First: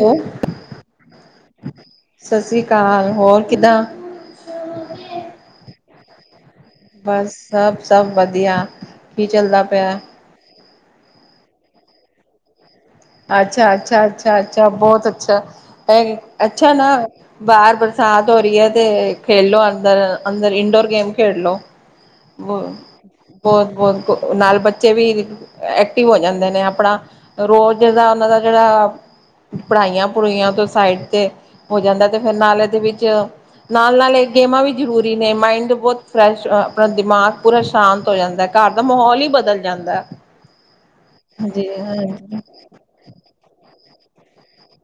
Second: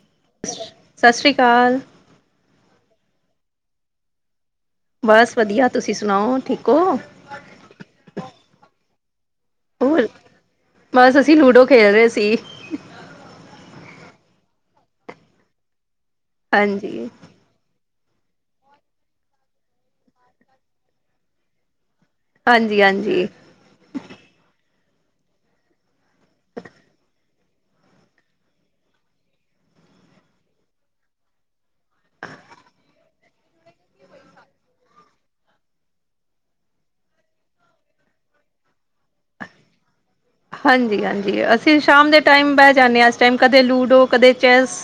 ਏ ਉਂ ਸਸ ਰੀ ਕਾਲ। ਸਸ ਰੀ ਕਾਲ, ਹੋਰ ਕਿੱਦਾਂ ਬਸ ਵਧੀਆ, ਤੁਸੀਂ ਸੁਣਾਓ ਠੀਕ ਹੋ। ਬਸ ਸਭ- ਸਭ ਵਧੀਆ, ਕੀ ਚੱਲਦਾ ਪਿਆ? ਹੋਰ ਬਸ ਅਸੀਂ ਲੂਡੋ ਖੇਲ ਰੇ ਸੀ। ਅੱਛਾ- ਅੱਛਾ- ਅੱਛਾ- ਅੱਛਾ ਬਹੁਤ ਅੱਛਾ, ਅੱਛਾ ਨਾ ਹਾਂਜੀ ਬਾਹਰ ਬਰਸਾਤ ਹੋ ਰਹੀ ਏ, ਤੇ ਖੇਲ ਲੋ ਅੰਦਰ, ਅੰਦਰ ਇੰਡੋਰ ਗੇਮ ਖੇਡ ਲੋ। [unintelligible] ਬ ਹਾਂਜੀ ਬਹੁਤ-ਬਹੁਤ ਨਾਲ ਬੱਚੇ ਵੀ ਐਕਟਿਵ ਹੋ ਜਾਂਦੇ ਨੇ, ਆਪਣਾ ਰੋਜ਼ ਜਿੱਦਾਂ ਉਹਨਾਂ ਦਾ, ਜਿਹੜਾ ਪੜ੍ਹਾਈਆਂ ਪੜੂਈਆਂ ਤੋਂ ਸਾਈਡ ਤੇ ਹੋ ਜਾਂਦਾ, ਤੇ ਫਿਰ ਨਾਲ ਇਹਦੇ ਵਿੱਚ ਨਾਲ-ਨਾਲ ਇਹ ਗੇਮਾਂ ਵੀ ਜ਼ਰੂਰੀ ਨੇ, ਮਾਇੰਡ ਬਹੁਤ ਫਰੈਸ਼, ਆਪਣਾ ਦਿਮਾਗ ਪੂਰਾ ਸ਼ਾਂਤ ਹੋ ਜਾਂਦਾ। ਘਰ ਦਾ ਮਾਹੌਲ ਹੀ ਬਦਲ ਜਾਂਦਾ। ਹਾਂਜੀ-ਹਾਂਜੀ, ਅਸੀਂ ਸ਼ਾਮ ਦੇ ਹਾਂਜੀ-ਹਾਂਜੀ ਟਾਈਮ ਬਹਿ ਜਾਂਦੇ ਆਂ, ਇਸ ਟਾਈਮ ਕਦੇ ਲੂਡੋ, ਕਦੇ ਚੈਸ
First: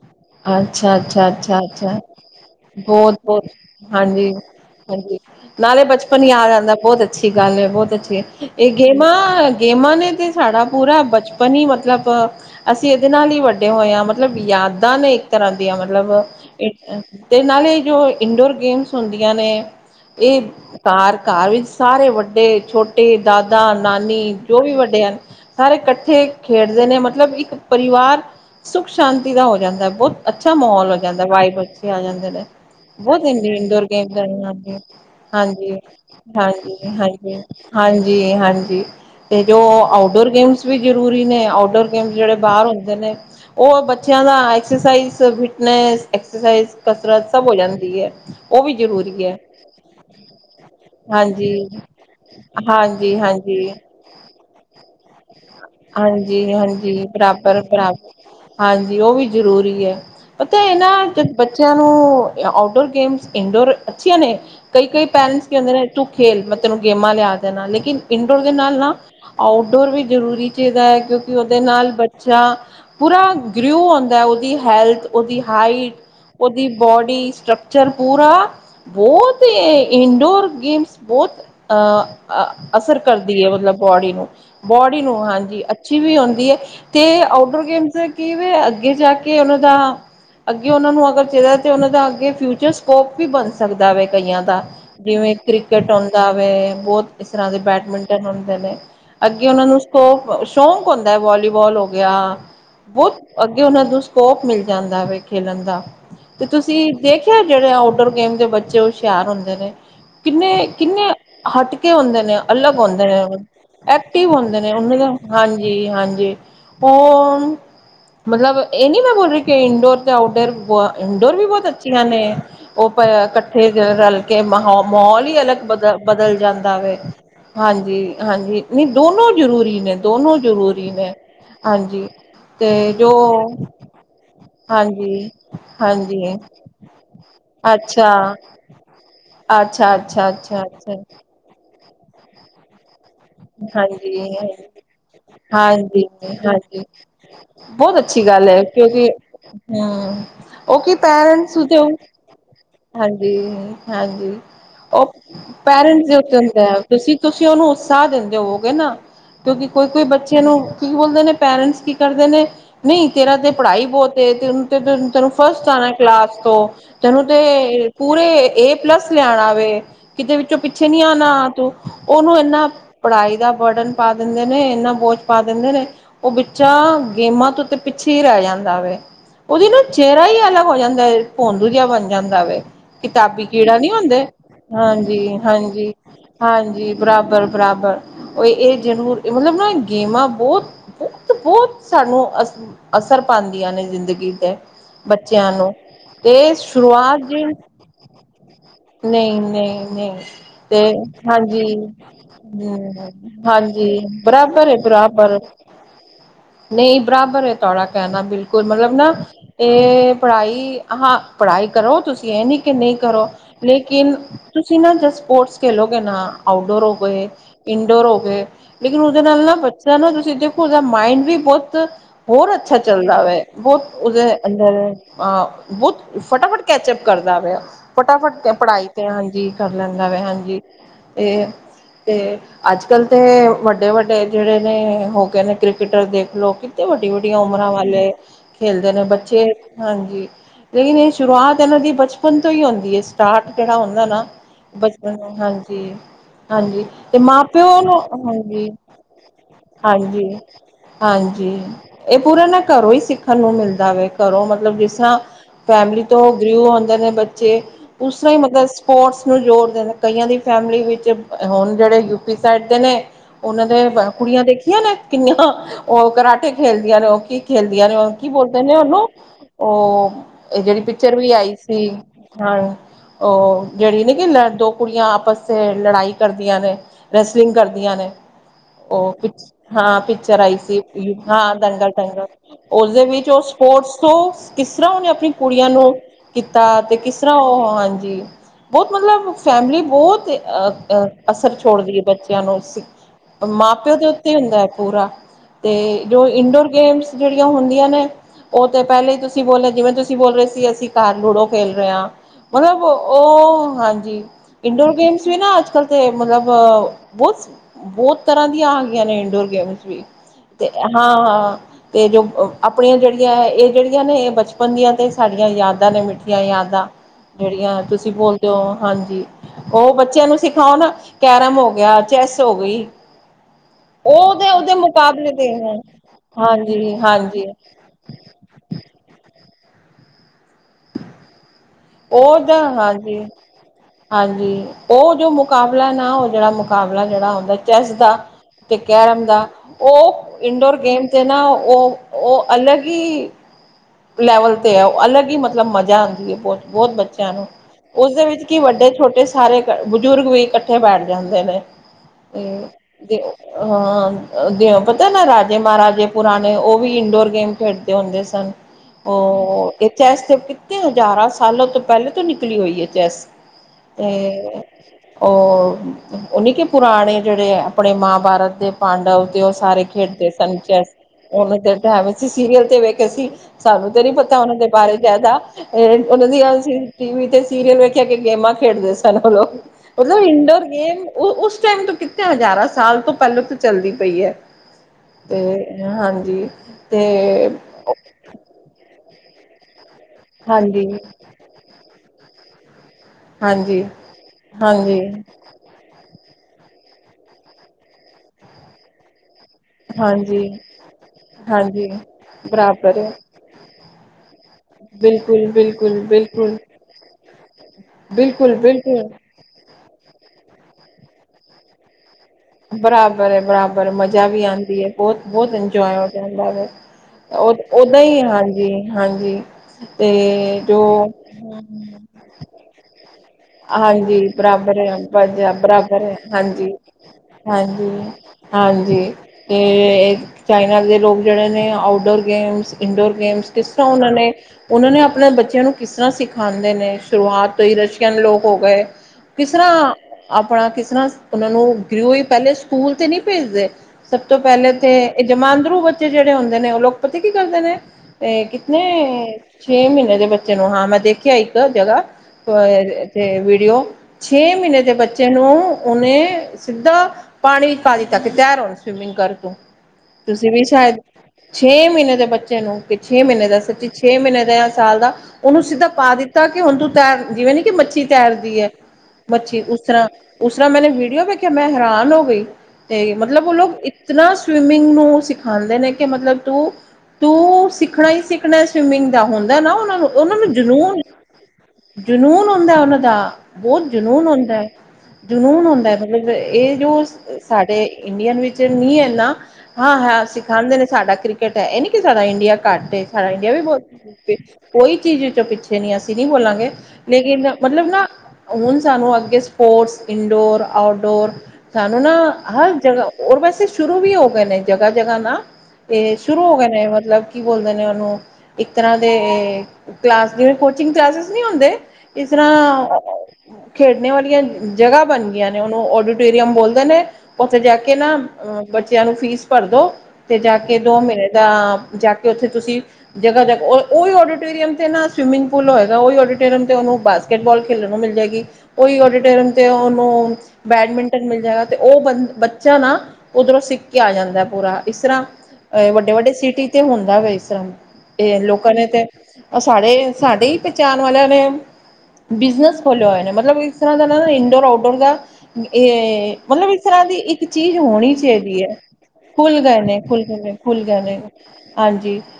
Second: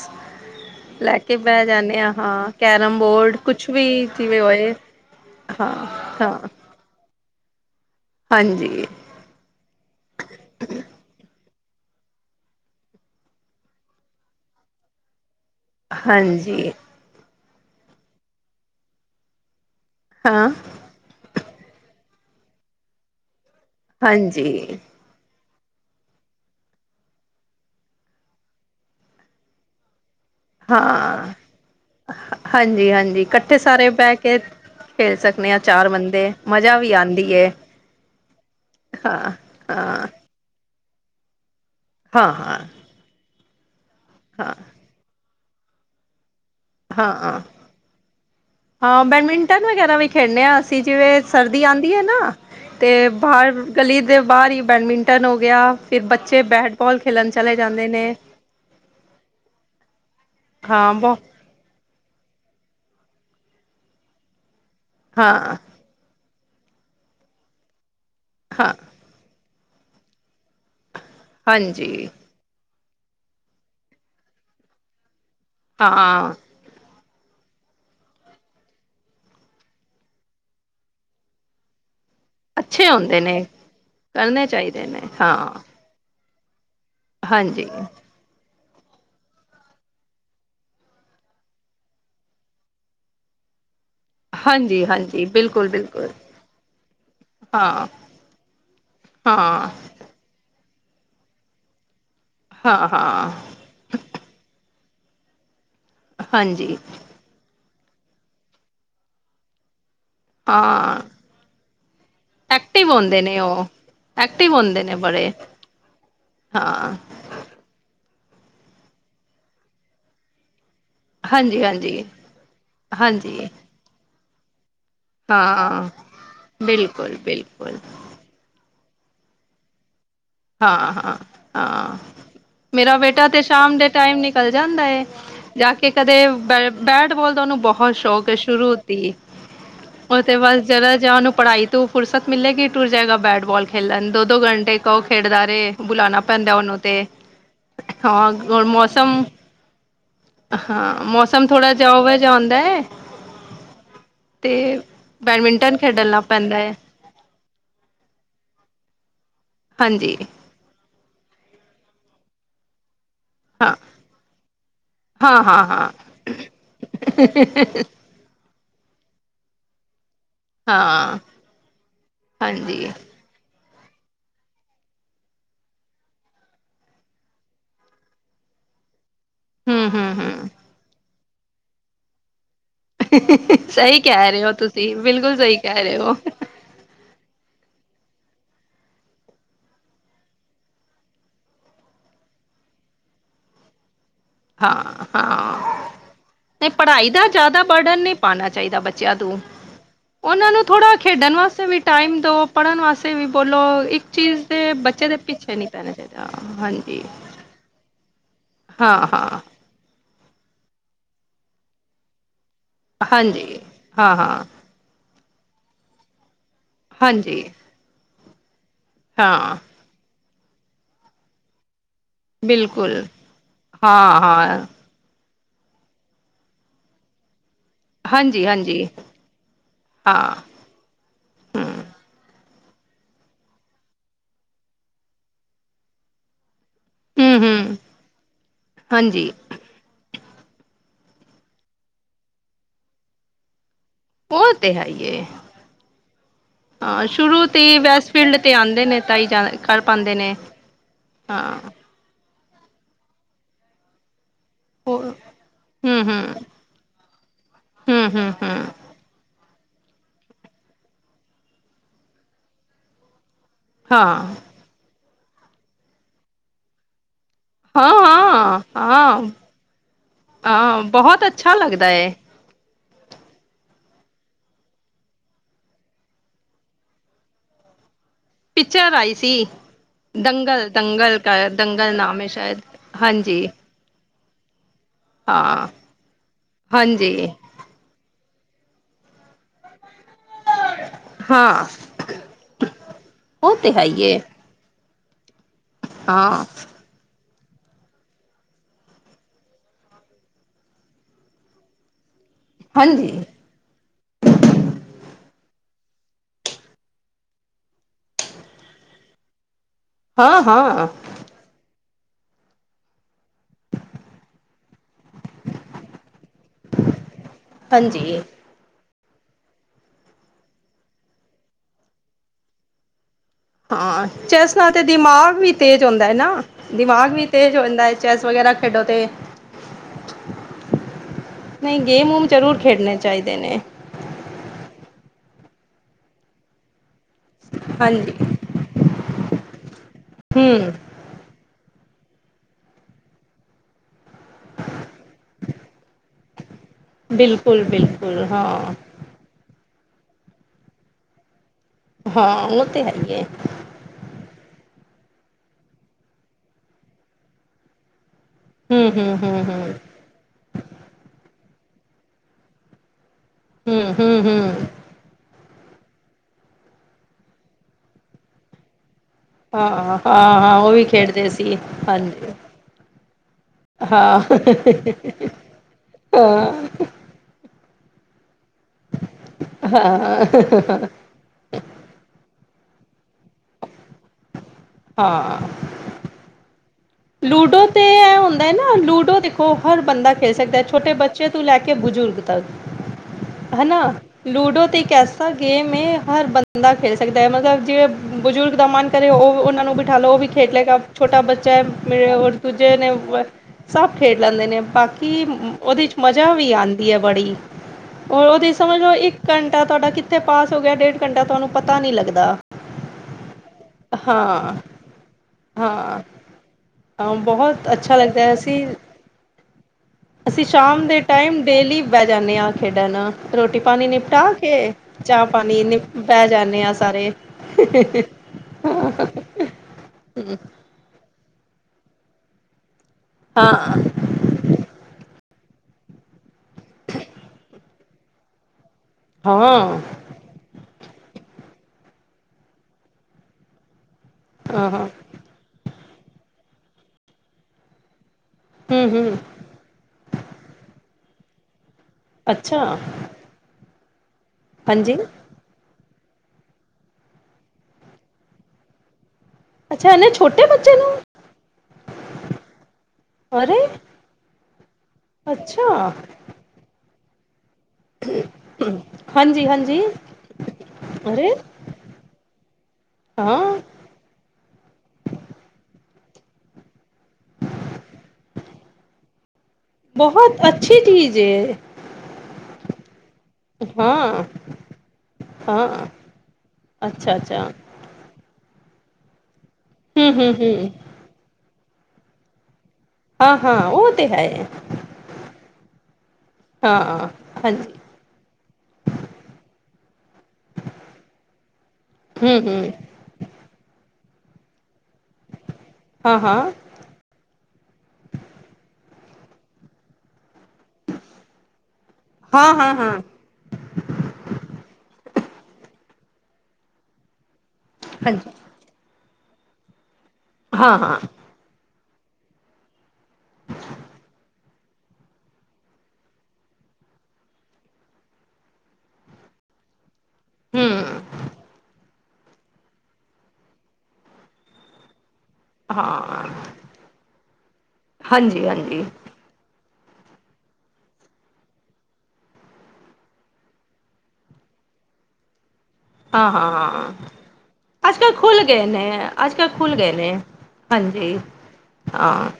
ਲੈ ਅੱਛਾ-ਅੱਛਾ, ਕੇ ਬਹਿ ਅੱਛਾ-ਅੱਛਾ ਜਾਂਨੇ ਆਂ, ਹਾਂ ਕੈਰਮ ਬੋਰਡ ਬਹੁਤ-ਬਹੁਤ ਕੁਛ ਵੀ ਜਿਵੇਂ ਹਾਂਜੀ। ਹੋਏ ਹਾਂਜੀ ਹਾਂ ਨਾਲੇ ਬਚਪਨ ਹੀ ਹਾਂ ਯਾਦ ਆਂਦਾ, ਬਹੁਤ ਅੱਛੀ ਗੱਲ ਏ ਬਹੁਤ ਅੱਛੀ, ਇਹ ਹਾਂਜੀ ਗੇਮਾਂ ਗੇਮਾਂ ਨੇ ਤੇ ਸਾਡਾ ਪੂਰਾ ਬਚਪਨ ਹੀ ਮਤਲਬ ਅਸੀਂ ਇਹਦੇ ਨਾਲ ਹੀ ਵੱਡੇ ਹੋਏ ਹਾਂ, ਮਤਲਬ ਯਾਦਾਂ ਨੇ ਇੱਕ ਤਰ੍ਹਾਂ ਦੀਆਂ ਮਤਲਬ ਹਾਂਜੀ ਤੇ ਨਾਲੇ ਜੋ ਇਨਡੋਰ ਗੇਮਸ ਹੁੰਦੀਆਂ ਨੇ, ਇਹ ਹਾਂ ਘਰ-ਘਰ ਵਿੱਚ ਸਾਰੇ ਵੱਡੇ-ਛੋਟੇ, ਦਾਦਾ, ਨਾਨੀ, ਜੋ ਵੀ ਹਾਂਜੀ ਵੱਡੇ ਹਨ ਸਾਰੇ ਇਕੱਠੇ ਖੇਡਦੇ ਨੇ, ਮਤਲਬ ਇੱਕ ਪਰਿਵਾਰ ਸੁੱਖ ਸ਼ਾਂਤੀ ਦਾ ਹੋ ਜਾਂਦਾ ਬੋਤ। ਅੱਛਾ ਮਾਹੌਲ ਹੋ ਜਾਂਦਾ, ਹਾਂ ਵਾਈਫ ਅੱਛੇ ਆ ਜਾਂਦੇ ਨੇ, ਹਾਂਜੀ ਹਾਂਜੀ ਬਹੁਤ ਇਕੱਠੇ ਇੰਡੋਰ ਸਾਰੇ ਗੇਮ ਬਹਿ [inaudible] ਕੇ ਹਾਂਜੀ- ਖੇਲ ਸਕਦੇ ਹਾਂ ਚਾਰ ਬੰਦੇ ਮਜ਼ਾ ਵੀ ਹਾਂਜੀ- ਆਉਂਦੀ ਹਾਂਜੀ- ਹੈ ਹਾਂਜੀ- ਹਾਂਜੀ ਹਾਂ ਤੇ ਜੋ ਹਾਂ ਆਊਟਡੋਰ ਗੇਮਸ ਵੀ ਜ਼ਰੂਰੀ ਨੇ, ਆਊਟਡੋਰ ਗੇਮਸ ਹਾਂ ਜਿਹੜੇ ਬਾਹਰ ਹਾਂ ਹੁੰਦੇ ਨੇ ਉਹ ਬੱਚ ਬੱਚਿਆਂ ਦਾ ਐਕਰਸ਼ਾਈਜ਼, ਫਿਟਨਸ, ਐਕਰਸ਼ਾਈਜ਼, ਹਾਂ ਕਸਰਤ ਹਾਂ ਸਭ ਹੋ ਜਾਂਦੀ ਐ। ਹਾਂ ਬੈਡਮਿੰਟਨ ਵਗੈਰਾ ਵੀ ਖੇਡਦੇ ਹਾਂ ਅਸੀਂ, ਜਿਵੇਂ ਹਾਂਜੀ, ਸਰਦੀ ਆਂਦੀ ਹੈ ਨਾ। ਤੇ ਬਾਹਰ ਹਾਂਜੀ-ਹਾਂਜੀ। ਗਲੀ ਦੇ ਬਾਹਰ ਹੀ ਬੈਡਮਿੰਟਨ ਟਨ ਹੋ ਗਿਆ, ਫਿਰ ਬੱਚੇ ਹਾਂਜੀ ਬੈਟ ਹਾਂਜੀ ਬੌਲ ਖੇਲਣ ਚਲੇ ਬਰਾਬਰ ਜਾਂਦੇ ਬਰਾਬਰ ਨੇ। ਹਾਂਜੀ ਉਹ ਵੀ ਜ਼ਰੂਰੀ ਐ, ਪਤਾ ਹਾਂ ਬਹੁ ਇਹਨਾਂ ਬੱਚਿਆਂ ਨੂੰ ਆਊਟਡੋਰ ਗੇਮਸ, ਇੰਡੋਰ ਅੱਛੀਆਂ ਨੇ, ਕਈ- ਕਈ ਪੈਰੈਂਟਸ ਹਾਂ ਕਹਿੰਦੇ ਨੇ ਤੂੰ ਖੇਲ, ਮੈਂ ਤੈਨੂੰ ਗੇਮਾਂ ਲਿਆ ਦੇਣਾ, ਲੇਕਿਨ ਇਨਡੋਰ ਦੇ ਹਾਂ ਨਾਲ ਨਾ ਆਊਟਡੋਰ ਵੀ ਜ਼ਰੂਰੀ ਬੱਚੇ ਦਾ ਐਕਿਉਂਕਿ ਉਹਦੇ ਨਾਲ ਹਾਂਜੀ ਬੱਚਾ ਪੂਰਾ ਗਰਿਊ ਆਉਂਦਾ, ਉਹਦੀ ਹੈਲਥ ਉਹਦੀ ਹਾਈਟ, ਹਾਂ ਉਹਦੀ ਬੋਡੀ ਸਟਕਚਰ ਪੂਰਾ ਬਹੁਤ ਏ ਇੰਡੋਰ ਗੇਮਸ ਬਹੁਤ ਅ ਅੱਛੇ ਅਸਰ ਹੁੰਦੇ ਨੇ ਕਰਦੀ ਹੈ ਮਤਲਬ ਬੋਡੀ ਨੂੰ ਕਰਨੇ ਚਾਹੀਦੇ ਨੇ ਬੋਡੀ ਨੂੰ ਹਾਂ ਹਾਂਜੀ ਅੱਛੀ ਵੀ ਆਉਂਦੀ ਹੈ ਤੇ ਆਊਟਡੋਰ ਹਾਂਜੀ ਗੇਮਸ ਕੀ ਅੱਗੇ ਜਾ ਕੇ ਉਹਨਾਂ ਦਾ ਅੱਗੇ ਉਹਨਾਂ ਨੂੰ ਅਗਰ ਚਿਹੀਦਾ ਤੇ ਉਹਨਾਂ ਦਾ ਅੱਗੇ ਫਿਊਚਰ ਸਕੋਪ ਵੀ ਬਣ ਸਕਦਾ ਵ ਕਈਆਂ ਦਾ ਹਾਂਜੀ ਹਾਂਜੀ ਜਿਵੇਂ ਬਿਲਕੁਲ ਕ੍ਰਿਕਟ ਬਿਲਕੁਲ ਹੁੰਦਾ ਵੇ ਬਹੁਤ ਇਸ ਤਰ੍ਹਾਂ ਦੇ ਹਾਂ ਬੈਡਮਿੰਟਨ ਹੁੰਦੇ ਨੇ ਅੱਗੇ ਉਹਨਾਂ ਹਾਂ ਨੂੰ ਸੋਕ ਅ ਸ਼ੌਕ ਹੁੰਦਾ, ਵਾ ਵਾਲੀਬਾਲ ਹੋ ਗਿਆ, ਹਾਂ ਬਹੁਤ ਹਾਂ ਅ ਤੇ ਉਹਨਾਂ ਨੂੰ ਸਕੋਪ ਮਿਲ ਜਾਂਦਾ ਵੇ ਖੇਲਣ ਦਾ, ਤੇ ਹਾਂਜੀ ਤੁਸੀਂ ਦੇਖਿਆ ਜਿਹੜੇ ਆਊਟਡੋਰ ਗੇਮ ਦੇ ਬੱਚੇ ਹੁਸ਼ਿਆਰ ਹੁੰਦੇ ਨੇ। ਕਿੰਨੇ ਹਾਂ ਕਿੰਨੇ ਹਟਕੇ ਹੁੰਦੇ ਨੇ, ਅਲੱਗ ਹੁੰਦੇ ਨੇ, ਐਕਟਿਵ ਹੁੰਦੇ ਨੇ ਉਹਨਾ ਦਾ ਹਾਂਜੀ ਹਾਂਜੀ ਹਾਂ ਉਹ ਮਤਲਬ ਇਹ ਨੀ ਮੈਂ ਬੋਲ ਰਹੀ ਕਿ ਇਨਡੋਰ ਤੇ ਆਊਟਡੋਰ ਹੋਆ ਇੰਡੋਰ ਵੀ ਹਾਂਜੀ ਬਹੁਤ ਹਾਂਜੀ ਅੱਛੀਆਂ ਨੇ ਉਹ ਪ ਹਾਂਜੀ ਇਕੱਠੇ ਰਲ ਕੇ ਮਾਹ ਮਹੌਲ ਹੀ ਅਲੱਗ ਬਦ ਹਾਂ ਬਦਲ ਜਾਂਦਾ ਵੇ ਬਿਲਕੁਲ ਬਿਲਕੁਲ ਹਾਂਜੀ। ਹਾਂਜੀ ਨਈ ਦੋਨੋ ਜ਼ਰੂਰੀ ਨੇ ਦੋ ਨੋ ਹਾਂ ਹਾਂ, ਹਾਂ। ਤੇ ਮੇਰਾ ਜੋ ਬੇਟਾ ਤੇ ਸ਼ਾਮ ਦੇ ਟਾਈਮ ਨਿਕਲ ਜਾਂਦਾ ਏ ਹਾਂਜੀ ਜਾ ਕੇ ਕਦੇ ਹਾਂਜੀ ਬ ਬੈਟਬਾਲ ਦਾ ਉਹਨੂੰ ਬਹੁਤ ਅੱਛਾ ਸ਼ੌਕ ਏ ਸ਼ੁਰੂ ਤੀ, ਅੱਛਾ ਉਹ ਅੱਛਾ ਤੇ ਬਸ ਅੱਛਾ ਜਰਾ ਅੱਛਾ ਜਾ ਉਹਨੂੰ ਪੜ੍ਹਾਈ ਤੋਂ ਫੁਰਸਤ ਮਿਲੇੇਗੀ ਟੁਰ ਜਾਏਗਾ ਬੈਟ ਬਾਲ ਖੇਲਣ ਦੋ ਦੋ ਘੰਟੇ ਕੋ ਹਾਂਜੀਹਾਂਜੀ ਬਹੁਤ ਅੱਛੀ ਹਾਂ ਗੱਲ ਐ ਕਿਉਂਕਿ ਮੌਸਮ ਹਾ ਓ ਕੀ ਹਾਂ ਮੌਸਮ ਪੈਰੈਂਟਸ ਥੋੜਾ ਸੁਤੇ ਜਿਹਾ ਹੋਣ ਹੋਵੇ ਜਾ ਹੁੰਦਾ ਹੈ ਹਾਂਜੀ ਹਾਂਜੀ ਤੇ ਉ ਬੈਡਮਿੰਟਨ ਪੈਰਟਸ ਖੇਡਣਾ ਦੇਖ ਕੇ ਪੈਂਦਾ ਨਿ ਹੈ ਆਓ ਤੁਸੀਂ ਤੁਸੀਂ ਉਹਨੂੰ ਉਤਸ਼ਾਹ ਦਿੰਦੇ ਹੋਵੋਗੇ ਨਾ ਕਿਉਂਕਿ ਕੋਈ ਕੋਈ ਹਾਂਜੀ ਬੱਚੇ ਨੂੰ ਕੀ ਬੋਲਦੇ ਨੇ ਪੈਰੈਂਟਸ ਕੀ ਕਰਦੇ ਨੇ ਨਈ ਤੇਰਾ ਤੇ ਹਾਂ ਪੜ੍ਹਾਈ ਬਹੁਤ ਏ ਤੁਨ ਤੈਨੂੰ ਹਾਂ ਹਾਂ ਫਸਟ ਹਾਂ ਆਉਣਾ ਕਲਾਸ ਤੋਂ। ਤੈਨੂੰ ਤੇ ਪੂਰੇ ਏ ਪਲੱਸ ਲਿਆਣਾ ਵੇ ਕਿਤੇ ਵਿੱਚੋਂ ਪਿੱਛੇ ਨੀ ਹਾਂ ਆਣਾ ਤੂੰ ਉਹਨੂੰ ਏਨਾ ਹਾਂਜੀ ਪੜਾਈ ਦਾ ਬਰਡਨ ਪਾ ਦਿੰਦੇ ਨੇ, ਏਨਾ ਬੋਝ ਪਾ ਦਿੰਦੇ ਨੇ। ਉਹ ਬੱਚਾ ਗੇਮਾਂ ਤੋਂ ਤੇ ਪਿੱਛੀ ਰਹਿ ਜਾਂਦਾ ਵੇ। ਉਹਦੀ ਨਾ ਹਮ ਹਮ ਚਿਹਰਾ ਈ ਹਮ ਅਲੱਗ ਹੋ ਜਾਂਦਾ ਵੇ ਭੋਂਦੂ ਜਿਹਾ ਬਣ ਜਾਂਦਾ ਵੇ। ਕਿਤਾਬੀ ਕੀੜਾ ਨੀ ਸਹੀ ਹੁੰਦੇ ਕਹਿ ਰਹੇ ਹੋ ਤੁਸੀਂ ਬਿਲਕੁਲ ਸਹੀ ਕਹਿ ਹਾਂਜੀ-ਹਾਂਜੀ, ਰਹੇ ਹੋ ਹਾਂਜੀ ਬਰਾਬਰ ਬਰਾਬਰ ਏ ਇਹ ਜ਼ਰੂਰ ਮਤਲਬ ਨਾ ਗੇਮਾਂ ਬਹੁਤ ਬਹੁਤ ਬਹੁਤ ਸਾਨੂੰ ਅਸ ਅਸਰ ਪਾਂਦੀਆਂ ਨੇ ਜ਼ਿੰਦਗੀ ਚ ਹਾਂ ਬੱਚਿਆਂ ਨੂੰ। ਹਾਂ ਤੇ ਨਹੀਂ ਪੜ੍ਹਾਈ ਸ਼ੁਰੂਆਤ ਦਾ ਜੀ, ਜ਼ਿਆਦਾ ਬਰਡਨ ਨਹੀਂ ਪਾਉਣਾ ਚਾਹੀਦਾ ਬੱਚਿਆਂ ਨਈ ਨੂੰ ਨਈ ਨਈ। ਉਹਨਾਂ ਨੂੰ ਤੇ ਥੋੜ੍ਹਾ ਖੇਡਣ ਵਾਸਤੇ ਹਾਂਜੀ। ਵੀ ਟਾਈਮ ਦਿਉ ਪੜ੍ਹਨ ਵਾਸਤੇ ਵੀ ਬੋਲੋ ਹਾਂਜੀ ਇੱਕ ਚੀਜ਼ ਬਰਾਬਰ ਦੇ ਏ ਬੱਚੇ ਦੇ ਬਰਾਬਰ, ਪਿੱਛੇ ਨਹੀਂ ਪੈਣਾ ਚਾਹੀਦਾ ਨਈ ਹਾਂਜੀ ਬਰਾ ਬਰ ਏ ਤੁਹਾਡਾ ਕਹਿਣਾ ਬਿਲਕੁਲ ਮਤਲਬ ਹਾਂ ਨਾ ਹਾਂ ਇਹ ਪੜ੍ਹਾਈ ਹਾਂ ਪੜ੍ਹਾਈ ਕਰੋ ਤੁਸੀਂ ਇਹ ਨੀ ਕਿ ਨਈ ਕਰੋ ਹਾਂਜੀ ਹਾਂ ਲੇਕਿਨ ਹਾਂ ਤੁਸੀਂ ਨਾ ਜ ਸਪੋਰਟਸ ਖੇਲੋਗੇ ਨਾ ਆਊਟਡੋਰ ਹੋ ਗਏ ਹਾਂਜੀ ਇੰਡੋਰ ਹੋ ਗਏ ਲੇਕਿਨ ਉਹਦੇ ਨਾਲ ਨਾ ਹਾਂ ਬੱਚਾ ਨਾ ਤੁਸੀਂ ਦੇਖੋ ਉਹਦਾ ਮਾਇੰਡ ਵੀ ਬਹੁਤ ਹੋਰ ਅੱਛਾ ਬਿਲਕੁਲ ਚੱਲਦਾ ਵੇ ਬਹੁਤ ਹਾਂ ਉਹਦੇ ਹਾਂ ਅੰਦਰ ਅ ਬਹੁਤ ਫਟਾਫਟ ਕੈਚਅਪ ਕਰਦੇ ਵੇ। ਫਟਾਫਟ ਤੇ ਹਾਂਜੀ-ਹਾਂਜੀ ਪੜ੍ਹਾਈ ਤੇ ਹਾਂਜੀ ਕਰ ਲੈਂਦਾ ਵੇ ਹਾਂ ਹਾਂਜੀ ਇਹ ਤੇ ਅੱਜ ਕੱਲ੍ਹ ਤਾਂ ਵੱਡੇ ਵੱਡੇ ਜਿਹੜੇ ਨੇ ਹੋ ਗਏ ਨੇ ਕ੍ਰਿਕਟਰ ਦੇਖ ਲਓ ਕਿ ਵੱਡੀ ਵੱਡੀਆਂ ਉਮਰਾਂ ਹੂੰ-ਹੂੰ ਵਾਲੇ ਖੇਲਦੇ ਨੇ ਹਾਂਜੀ ਬੱਚੇ ਹਾਂਜੀ ਲੇਕਿਨ ਇਹ ਸ਼ੁਰੂਆਤ ਇਹਨਾਂ ਦੀ ਬਚਪਨ ਤੋਂ ਈ ਆਉਂਦੀ ਏ। ਸਟਾਰਟ ਜਿਹੜਾ ਹੁੰਦਾ ਨਾ ਉਹ ਤੇ ਹੈ ਹੀ ਬਚਪਨ ਏ ਨੂੰ ਹਾਂਜੀ, ਹਾਂਜੀ। ਹਾਂ ਤੇ ਮਾਂ ਸ਼ੁਰੂ ਤੇ ਪਿਓ ਨੂੰ ਵੈਸਟ ਫੀਲਡ ਤੇ ਹਾਂਜੀ, ਆਂਦੇ ਨੇ ਤਾਂ ਹੀ ਜਾ ਕਰ ਪਾਂਦੇ ਨੇ ਹਾਂਜੀ, ਹਾਂਜੀ। ਹਾਂ ਇਹ ਪੂਰਾ ਨਾ ਘਰੋਂ ਈ ਸਿੱਖਣ ਨੂੰ ਮਿਲਦਾ ਵੇ ਘਰੋਂ ਮਤਲ ਮਤਲਬ ਜਿਸ ਹੋਰ ਤਰ੍ਹਾਂ ਫੈਮਿਲੀ ਹੂੰ-ਹੂੰ ਤੋਂ ਗਰੀਊ ਹੁੰਦੇ ਨੇ ਬੱਚੇ ਉਸ ਤਰ੍ਹਾਂ ਈ ਹੂੰ-ਹੂੰ-ਹੂੰ ਮਤਲਬ ਸਪੋਰਟਸ ਨੂੰ ਜੋੜਦੇ ਨੇ ਕਈਆਂ ਦੀ ਫੈਮਿਲੀ ਵਿੱਚ ਹੁਣ ਜਿਹੜੇ ਯੂਪੀ ਸਾਈਡ ਦੇ ਨੇ ਉਹਨਾਂ ਦੇ ਹਾਂ-ਹਾਂ-ਹਾਂ ਕੁੜੀਆਂ ਦੇਖੀਆਂ ਨੇ ਕਿੰਨੀਆਂ ਉਹ ਕਰਾਟੇ ਖੇਲਦੀਆਂ ਨੇ ਉਹ ਕਿ ਖੇਲਦੀਆਂ ਨੇ ਹਾਂ ਉਹ ਕੀ ਹਾਂ ਬੋਲਦੇ ਨੇ ਹਾਂ ਉਹਨੂੰ ਹਾਂ ਉਹ ਇਹ ਜਿਹੜੀ ਹਾਂ ਪਿਕਚਰ ਬਹੁਤ ਵੀ ਆਈ ਅੱਛਾ ਸੀ। ਲੱਗਦਾ ਏ ਹਾਂ, ਉਹ ਜਿਹੜੀ ਨੇ ਕਿ ਲੈ ਦੋ ਕੁੜੀਆਂ ਆਪਸ 'ਚ ਲੜਾਈ ਕਰਦੀਆਂ ਨੇ। ਰੈਸਲਿੰਗ ਕਰਦੀਆਂ ਨੇ। ਪਿਕਚਰ ਉਹ ਆਈ ਪਿਕ ਸੀ ਹਾਂ, ਪਿਕਚਰ ਆਈ ਸੀ, ਯੁ ਦੰਗਲ-ਦੰਗਲ ਕਰ ਹਾਂ ਦੰਗਲ ਨਾਮ ਦੰਗਲ-ਟੰਗਲ। ਏ ਸ਼ਾਇਦ ਉਸਦੇ ਵਿੱਚ ਉਹ ਹਾਂਜੀ ਸਪੋਰਟਸ ਸੋ ਕਿਸ ਤਰ੍ਹਾਂ ਉਹਨੇ ਆਪਣੀ ਹਾਂ ਕੁੜੀਆਂ ਨੂੰ ਕੀਤਾ, ਤੇ ਹਾਂਜੀ ਕਿਸ ਤਰ੍ਹਾਂ ਉਹ ਹਾਂਜੀ। ਬਹੁਤ ਮਤਲਬ ਫੈਮਿਲੀ ਬਹੁਤ ਅਸਰ ਹਾਂ ਛੋੜਦੀਏ ਬੱਚਿਆਂ ਨੂੰ, ਉਹ ਤੇ ਹੈ ਮਾਂ-ਪਿਓ ਦੇ ਏ ਉੱਤੇ ਹੀ ਹੁੰਦਾ ਹੈ ਪੂਰਾ ਤੇ ਜੋ ਹਾਂ ਇਨਡੋਰ ਗੇਮਸ ਜਿਹੜੀਆਂ ਹੁੰਦੀਆਂ ਨੇ ਉਹ ਤੇ ਪਹਿਲੇ ਹੀ ਤੁਸੀਂ ਬੋਲਿਆ ਜਿਵੇਂ ਤੁਸੀਂ ਬੋਲ ਰਹੇ ਸੀ, ਅਸੀਂ ਘਰ ਲੂਡੋ ਖੇਲ ਰਹੇ ਹਾਂ। ਮਤਲਬ ਹਾਂਜੀ ਉਹ ਹਾਂਜੀ, ਇੰਡੋਰ ਗੇਮਸ ਵੀ ਨਾ ਅੱਜ-ਕੱਲ ਤੇ ਮਤਲਬ ਬਹੁਤ-ਬਹੁਤ ਤਰ੍ਹਾਂ ਦੀਆਂ ਆਗੀਆਂ ਨੇ ਇਨਡੋਰ ਗੇਮਸ ਵੀ। ਤੇ ਹਾਂ-ਹਾਂ ਹਾਂ-ਹਾਂ ਤੇ ਜੋ ਆਪਣੀਆਂ ਜਿਹੜੀਆਂ ਇਹ ਜਿਹੜੀਆਂ ਨੇ ਇਹ ਬਚਪਨ ਦੀਆਂ ਤੇ ਸਾਡੀਆਂ ਯਾਦਾਂ ਨੇ ਮਿੱਠੀਆਂ ਯਾਦਾਂ, ਜਿਹੜੀਆਂ ਤੁਸੀਂ ਹਾਂਜੀ ਬੋਲ ਉਹ ਹਾਂਜੀ, ਉਹ ਬੱਚਿਆਂ ਨੂੰ ਸਿਖਾਓ ਨਾ ਕੈਰਮ ਹੋ ਗਿਆ, ਚੈਸ ਹੋ ਗਈ। ਹਾਂ, ਉਹਦੇ ਚੈਸ ਨਾਲ ਉਹਦੇ ਤੇ ਮੁਕਾਬਲੇ ਦਿਮਾਗ ਵੀ ਦੇ ਤੇਜ਼ ਹੁੰਦਾ ਹੈਨਾ ਹਾਂਜੀ ਦਿਮਾਗ ਵੀ ਹਾਂਜੀ ਤੇਜ਼ ਹੁੰਦਾ ਹੈ। ਚੈਸ ਵਗੈਰਾ ਖੇਡੋ ਤੇ ਨਹੀਂ ਗੇਮ- ਗੂਮ ਜ਼ਰੂਰ ਉਹਦਾ ਖੇਡਣੇ ਹਾਂਜੀ ਚਾਹੀਦੇ ਨੇ। ਹਾਂਜੀ। ਉਹ ਜੋ ਮੁਕਾਬਲਾ ਨਾ ਉਹ ਜਿਹੜਾ ਮੁਕਾਬਲਾ ਜਿਹੜਾ ਹਉਂਦਾ ਚੈਸ ਹਾਂਜੀ ਦਾ। ਤੇ ਕੈਰਮ ਦਾ ਉਹ ਹਮ ਇੰਡੋਰ ਗੇਮ ਤੇ ਨਾ ਉਹ-ਉਹ ਅਲੱਗ ਹੀ ਲੈਵਲ ਤੇ ਹੈ ਉਹ ਅਲੱਗ ਹੀ ਮਤਲਬ ਮਜ਼ਾ ਆਉਂਦੀ ਹੈ, ਬਹੁਤ-ਬਹੁਤ ਬੱਚਿਆਂ ਨੂੰ ਬਿਲਕੁਲ ਉਸਦੇ ਬਿਲਕੁਲ ਵਿੱਚ ਕੀ ਹਾਂ ਵੱਡੇ-ਛੋਟੇ, ਸਾਰੇ ਬਜ਼ੁਰਗ ਵੀ ਇਕੱਠੇ ਬੈਠ ਜਾਂਦੇ ਨੇ। ਹਾਂ ਉਹ ਤੇ ਹੈ ਹੀ ਦੇ ਹੈ ਉਹ ਹਾਂ, ਪਤਾ ਨਾ, ਰਾਜੇ-ਮਹਾਰਾਜੇ ਪੁਰਾਣੇ ਉਹ ਵੀ ਇੰਡੋਰ ਗੇਮ ਖੇਡਦੇ ਹੁੰਦੇ ਸਨ। ਹਮ ਹਮ ਹਮ ਹਮ ਉਹ ਇਹ ਚੈਸ ਤੇ ਕਿੱਤੇ ਹਜ਼ਾਰਾਂ ਸਾਲਾਂ ਤੋਂ ਪਹਿਲੇ ਤੋਂ ਨਿਕਲੀ ਹੋਈ ਹੈ ਚੈਸ। ਹਮ ਹਮ ਤੇ ਹਮ ਉਹ-ਉਹ ਨੀ ਕਿ ਪੁਰਾਣੇ ਜਿਹੜੇ, ਆਪਣੇ ਮਹਾਭਾਰਤ ਦੇ ਪਾਂਡਵ ਤੇ ਉਹ ਹਾਂ ਸਾਰੇ ਖੇਡਦੇ ਹਾਂ ਸਨ, ਹਾਂ ਉਹ ਵੀ ਚੈਸ ਖੇਡਦੇ ਸੀ ਉਹਨੂੰ ਦੇਵੇਂ ਸੀ ਹਾਂਜੀ ਸੀਰੀਅਲ ਤੇ ਵੇਖੇ ਸੀ। ਸਾਨੂੰ ਤੇ ਨ ਹਾਂ ਪਤਾ ਉਹਨਾਂ ਦੇ ਬਾਰੇ ਜ਼ਿਆਦਾ ਉਹਨਾਂ ਹਾਂ ਦੀਆਂ ਅਸੀ ਟੀ ਵੀ ਤੇ ਸੀਰੀਅਲ ਵੇਖੇ ਆ ਕੇ ਗੇਮਾਂ ਖੇਡਦੇ ਸਨ, ਉਹ ਲੋਕ, ਮਤਲਬ ਹਾਂ ਇੰਡੋਰ ਗੇਮ ਉਹ ਉਸ ਟਾਈਮ ਤੋਂ ਕਿੱਥੇ ਹਜ਼ਾਰਾਂ ਸਾਲ ਤੋਂ ਪਹਿਲੋਂ ਤਾਂ ਚੱਲਦੀ ਪਈ ਹੈ ਹਾਂ ਤੇ ਹਾਂਜੀ। ਤੇ ਲੂਡੋ ਤੇ ਇਹ ਹੁੰਦਾ ਹੈ ਨਾ ਲੂਡੋ ਦੇਖੋ ਹਰ ਬੰਦਾ ਖੇਡ ਸਕਦਾ ਹਾਂਜੀ ਛੋਟੇ ਬੱਚੇ ਤੂੰ ਲੈਕੇ ਬਜ਼ੁਰਗ ਤੱਕ ਹੈਨਾ ਹਾਂਜੀ ਲੂਡੋ ਤੇ ਹਾਂਜੀ ਕੈਸਾ ਗੇਮ ਮੇ ਹਰ ਬੰਦਾ ਖੇਡ ਸਕਦਾ ਹੈ, ਮਤਲਬ ਜਿਹਵੇਂ ਬਜ਼ੁਰਗ ਦਾ ਮਨ ਕਰੇ ਉਹ-ਉਹਨਾਂ ਨੂੰ ਬਿਠਾ ਲਓ ਉਹ ਵੀ ਹਾਂਜੀ ਖੇਡ ਲੈ ਛੋਟਾ ਬੱਚਾ ਹੈ, ਹਾਂਜੀ ਮੇਰੇ ਰ ਦੂਜੇ ਨੇ ਬਰਾਬਰ ਹੈ ਸਭ ਖੇਡ ਲੈਂਦੇ ਨੇ। ਬਾਕੀ ਬਿਲਕੁਲ ਉਹਦੇ ਬਿਲਕੁਲ ਮਜ਼ਾ ਵੀ ਬਿਲਕੁਲ ਆਉਂਦੀ ਹੈ, ਬੜੀ ਉਹਦੇ ਬਿਲਕੁਲ ਸਮਝ ਲਓ ਬਿਲਕੁਲ ਇੱਕ ਘੰਟਾ ਤੁਹਾਡਾ ਕਿੱਥੇ ਪਾਸ ਹੋ ਗਿਆ, ਡੇਢ ਘੰਟਾ ਤੁਹਾਨੂੰ ਪਤਾ ਨਹੀਂ ਲੱਗਦਾ। ਬਰਾਬਰ ਹੈ ਬਰਾਬਰ ਮਜਾ ਵੀ ਹਾਂ ਆਉਂਦੀ ਹੈ, ਬਹੁਤ-ਬਹੁਤ ਇੰਜੋਏ ਇੰਜੋਏ ਹਾਂ ਹੋ ਜਾਂਦਾ ਵੇ। ਹਾਂ ਬਹੁਤ ਅੱਛਾ ਓਦਾਂ ਹੀ, ਲੱਗਦਾ ਹੈ, ਅਸੀਂ ਹਾਂਜੀ-ਹਾਂਜੀ ਤੇ ਜੋ ਪੈ ਜਾਂਦੇ ਹਾਂ ਖੇਡਣ ਰੋਟੀ-ਪਾਣੀ ਨਿਪਟਾ ਹਾਂਜੀ ਕੇ, ਬਰਾਬਰ ਹੈ ਚਾਹ-ਪਾਣੀ ਨੀ ਬਰਾਬਰ ਹੈ ਪੇ ਜਾਂਦੇ ਆਾ ਹਾਂਜੀ ਸਾਰੇ ਹਾਂਜੀ। ਹਾਂਜੀ, ਤੇ ਚਾਈਨਾ ਦੇ ਲੋਕ ਜਿਹੜੇ ਨੇ ਆਊਟਡੋਰ ਗੇਮਸ ਇੰਡੋਰ ਗੇਮਸ ਹਾਂ ਕਿਸ ਤਰ੍ਹਾਂ ਉਹ ਨੇ ਉਹਨਾਂ ਨੇ ਆਪਣੇ ਬੱਚਿਆਂ ਨੂੰ ਕਿਸ ਤਰ੍ਹਾਂ ਸਿਖਾਉਂਦੇ ਨੇ। ਸ਼ੁਰੂਆਤ ਤੋਂ ਹੀ ਰਸ਼ ਕੈਨ ਲੋਕ ਹੋ ਗਏ ਹਾਂ ਕਿਸ ਤਰ੍ਹਾ ਹਾਂ ਆਪਣਾ ਕਿਸ ਤਰ੍ਹਾਂ ਉਹਨਾਂ ਨੂੰ ਗਿਰੋ ਪਹਿਲੇ ਸਕੂਲ ਤੇ ਨਹੀਂ ਭੇਜਦੇ। ਸਭ ਤੋਂ ਪਹਿਲੇ ਹਾਂ ਤੇ ਇਹ ਜਮਾਂਦਰੂ ਬੱਚੇ ਜਿਹੜੇ ਹੁੰਦੇ ਨੇ ਉਹ ਲੋਕ ਪਤੀ ਕੀ ਕਰਦੇ ਨੇ? ਤੇ ਹਮ ਹਮ ਕਿਤਨੇ ਛੇ ਮਹੀਨੇ ਦੇ ਬੱਚੇ ਨੂੰ ਹਾਂ ਮੈਂ ਦੇਖਿਆ ਇੱਕ ਜਗ੍ਹਾ ਅੱਛਾ ਪਰ ਵੀਡੀਓ ਛੇ ਮਹੀਨੇ ਦੇ ਹਾਂਜੀ ਬੱਚੇ ਤੇਨੂੰ ਉਹਨੇ ਸਿੱਧਾ ਪਾਣੀ ਚ ਪਾ ਦਿਤਾ ਕੀ ਤਿਆਰ ਹੋ ਸਵਿਮਿੰਗ ਕਰ ਤੂੰ। ਅੱਛਾ ਇਹਨੇ ਛੋਟੇ ਤੁਸੀਂ ਵੀ ਬੱਚੇ ਨੂੰ ਸ਼ਾਇਦ ਛੇ ਮਹੀਨੇ ਦੇ ਬੱਚੇ ਨੂੰ ਕਿ ਛੇ ਮਹੀਨੇ ਅਰੇ ਦਾ ਸੱਚੀ ਛੇ' ਮਹੀਨੇ ਦਾ ਜਾਂ ਸਾਲ ਦਾ ਉਹਨੂੰ ਅੱਛਾ ਸਿੱਧਾ ਪਾ ਦਿੱਤਾ ਕਿ ਹੁਣ ਤੂੰ ਤੈਰ ਜਿਵੇਂ ਨੀ ਕਿ ਮੱਛੀ ਤੈਰਦੀ ਹੈ। ਹਾਂਜੀ ਬੱਛੀ ਉਸ ਹਾਂਜੀ ਤਰ੍ਹਾਂ ਉਸ ਤਰ੍ਹਾਂ ਮੈਨੇ ਵੀਡੀਓ ਅਰੇ ਵੇਖਿਆ ਮੈਂ ਹੈਰਾਨ ਹੋ ਗਈ ਤੇ' ਹਾਂ ਮਤਲਬ ਉਹ ਲੋਕ ਇਤਨਾ ਸਵਿਮਿੰਗ ਨੂੰ ਸਿਖਾਂਦੇ ਨੇ ਕਿ' ਮਤਲਬ ਤੂੰ ਤੂੰ'ਸਿੱਖਣਾ ਹੀ ਸਿੱਖਣਾ ਸਵਿਮਿੰਗ ਦਾ ਹੁਣ ਨਾ ਉਹਨਾਂ ਨੂੰ ਉਹਨਾਂ ਬਹੁਤ ਨੂੰ ਅੱਛੀ ਚੀਜ਼ ਹੈ ਜਨੂੰਨ-ਜਨੂੰਨ ਹੁੰਦਾ ਉਹਨਾਂ ਦਾ ਬਹੁਤ ਹਾਂ ਜਨੂੰਨ ਹੁੰਦਾ। ਜਨੂੰਨ ਹਾਂ ਹੁੰਦਾ। ਮਤਲਬ ਇਹ ਜੋ ਅੱਛਾ ਅੱਛਾ ਸਾਡੇ ਇੰਡੀਅਨ ਵਿੱਚ ਨਹੀਂ ਐਨਾ ਹਮ ਹਾਂ-ਹਾਂ ਹਮ ਹਮ ਸਿਖਾਂਦੇ ਨੇ ਸਾਡਾ ਕ੍ਰਿਕਟ ਇਹ ਨਹੀਂ ਕਿ ਸਾਡਾ ਇੰਡੀਆ ਘੱਟ ਐ। ਸਾਡਾ ਹਾਂ ਇੰਡੀਆ ਹਾਂ ਵੀ ਬਹੁਤ ਉਹ ਤੇ ਹੈ ਕੋਈ ਚੀਜ਼ੋਂ ਪਿੱਛੇ ਨੀ ਅਸੀਂ ਨੀ ਬੋਲਾਂਗੇ ਹਾਂ ਲੇਕਿਨ ਹਾਂਜੀ ਮਤਲਬ ਨਾ ਹੁਣ ਸਾਨੂੰ ਅੱਗੇ ਸਪੋਰਟਸ, ਇੰਡੋਰ, ਆਊਟਡੋਰ ਸਾਨੂੰ ਨਾ ਹਮ ਹਰ ਹਮ ਜਗ੍ਹਾ ਔਰ ਵੈਸੇ ਸ਼ੁਰੂ ਵੀ ਹੋ ਗਏ ਨੇ ਜਗ੍ਹਾ-ਜਗ੍ਹਾ ਨਾ ਇਹ ਹਾਂ ਹਾਂ ਸ਼ੁਰੂ ਹੋ ਗਏ ਨੇ ਮਤਲਬ ਕੀ ਬੋਲਦੇ ਨੇ ਉਹਨੂੰ ਇੱਕ ਤਰ੍ਹਾਂ ਦੇ ਕਲਾਸ ਜਿਵੇਂ ਕੋਚਿੰਗ ਕਲਾਸਿਸ ਨਹੀਂ ਹੁੰਦੇ ਇਸ ਹਾਂ ਹਾਂ ਹਾਂ ਤਰ੍ਹਾਂ ਖੇਡਣੇ ਵਾਲੀਆਂ ਜਗ੍ਹਾ ਬਣ ਗਈਆਂ ਨੇ ਉਹਨੂੰ ਓਡੀਟੋਰੀਅਮ ਬੋਲਦੇ ਨੇ ਉੱਥੇ ਜਾ ਕੇ ਨਾ ਹਾਂਜੀ ਬੱਚਿਆਂ ਨੂੰ ਫੀਸ ਭਰਦੋ ਤੇ ਜਾ ਹਾਂ ਕੇ ਹਾਂ ਦੋ ਮਹੀਨੇ ਤਾਂ' ਜਾ ਕੇ ਉੱਥੇ ਤੁਸੀਂ ਜਗ੍ਹਾ ਦੇ ਉਹੀ ਓਡੀਟੋਰੀਅਮ ਤੇ ਨਾ ਸਵੀਮਿੰਗ ਪੂਲ ਹੋਏਗਾ ਉਹੀ ਆਓਡੀਟੋਰੀਅਮ ਤੇ ਉਹਨੂੰ ਬਾਸਕਟੋਾਲ ਖੇਡਣ ਨੂੰ ਮਿਲ ਜਾਏਗੀ। ਉਹੀ ਆਓਡੀਟੋਰੀਅਮ ਤੇ ਉਹਨੂੰ ਹਮ ਬੈਡਮਿੰਟਨ ਮਿਲ ਜੇਗਾ ਤੇ ਉਹ ਬੰ ਬੱਚਾ ਨਾ ਉੱਧਰੋਂ ਸਿੱਖ ਕੇ ਆ ਜਾਂਦਾ ਪੂਰਾ ਇਸ ਤਰ੍ਹਾਂ ਹਾਂ ਵੱਡੇ-ਵੱਡੇ ਸਿਟੀ ਤੇ ਹੁੰਦਾ ਵਾ' ਇਸ ਤਰ੍ਹਾਂ ਇਹ ਹਾਂਜੀ ਲੋਕਾਂ ਹਾਂਜੀ ਨੇ ਤੇ ਸਾਡੇ-ਸਾਡੇ ਈ ਪਹਿਚਾਣ ਵਾਲਿਆਂ ਨੇ ਬਿਜਨਸ ਖੋਲਿਆ ਹੋਏ ਨੇ'ਮਤਲਬ ਇਸ ਤਰ੍ਹਾਂ ਦਾ ਨਾ ਇੰਡੋਰ ਆਊਟਡੋਰ ਦਾ ਹਾਂ ਇਹ' ਹਾਂ ਮਤਲਬ ਇਸ ਹਾਂ ਤਰ੍ਹਾਂ ਦੀ ਇੱਕ ਚੀਜ਼ ਅੱਜ ਹੋਣੀ ਕੱਲ੍ਹ ਖੁੱਲ ਚਾਹੀਦੀ ਗਏ ਐ। ਨੇ ਅੱਜ ਕੱਲ੍ਹ ਖੁੱਲ ਗਏ ਨੇ, ਖੁੱਲ ਗਏ ਨੇ ਖੁੱਲ ਗਏ ਹਾਂਜੀ ਨੇ, ਹਾਂਜੀ ਹਾਂ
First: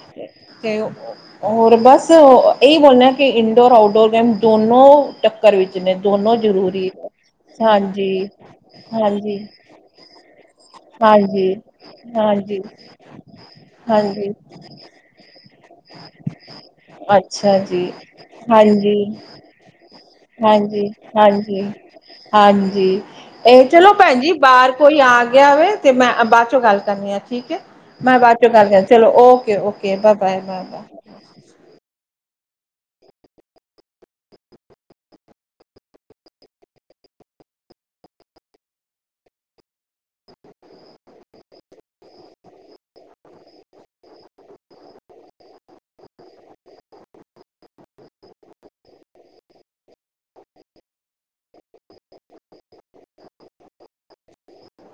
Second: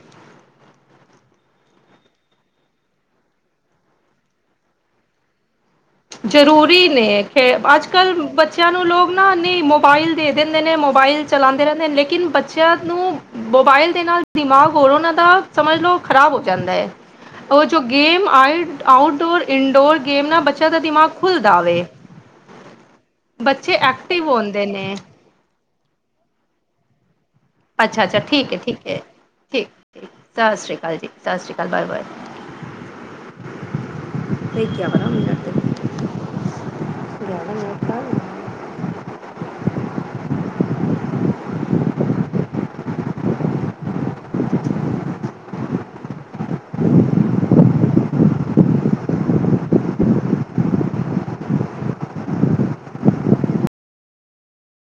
ਤੇ'ਹੋਰ ਬਸ ਇਹੀ ਬੋਲਣਾ ਕਿ ਇਨਡੋਰ ਆਊਟਡੋਰ ਗੇਮ ਦੋਨੋ [unintelligible] ਜ਼ਰੂਰੀ ਨੇ ਖੇ ਅੱਜ ਹਾਂਜੀ ਕੱਲ ਬੱਚਿਆਂ ਨੂੰ ਲੋਕ ਨਾ ਹਾਂਜੀ ਨਹੀਂ ਮੋਬਾਈਲ ਦੇ ਦਿੰਦੇ ਨੇ ਮੋਬਾਈਲ ਹਾਂਜੀ ਚਲਾਂਦੇ ਰਹਿੰਦੇ ਨੇ ਲੇਕਿਨ ਹਾਂਜੀ ਬੱਚਿਆਂ ਨੂੰ ਮੋਬਾਇਲ ਦੇ ਨਾਲ ਹਾਂਜੀ ਦਿਮਾਗ ਔਰ ਉਹਨਾਂ ਦਾ ਸਮਝ ਲਓ' ਖ਼ਰਾਬ ਹੋ ਜਾਂਦਾ ਐ। ਅੱਛਾ ਉਹ ਜੋ ਜੀ, ਗੇਮ ਆਈ ਆਊਟ ਡੋਰ ਇੰਡੋਰ ਗੇਮ ਨਾ ਬੱਚਾ ਹਾਂਜੀ-ਹਾਂਜੀ-ਹਾਂਜੀ ਏ ਬੱਚੇ ਚਲੋ ਭੈਣ ਐਕਟਿਵ ਜੀ ਹੁੰਦੇ ਬਾਹਰ ਨੇ ਕੋਈ ਆ ਗਿਆ ਵੇ ਤੇ ਮੈਂ ਬਾਅਦ ਚੋਂ ਗੱਲ ਕਰਨੀ ਆ ਠੀਕ ਐ ਅੱਛਾ ਮੈਂ ਅੱਛਾ ਬਾਅਦ ਚੋਂ ਠੀਕ ਹੈ ਗੱਲ ਕਰ ਗਿਆ ਠੀਕ ਹੈ ਚਲੋ ਠੀਕ ਓਕੇ-ਓਕੇ ਠੀਕ ਬਾਏ-ਬਾਏ, ਸਤਿ ਸ਼੍ਰੀ ਬਾਏ-ਬਾਏ ਅਕਾਲ ਜੀ ਸਤਿ ਸ਼੍ਰੀ ਅਕਾਲ ਬਾਏ ਬਾਏ [unintelligible]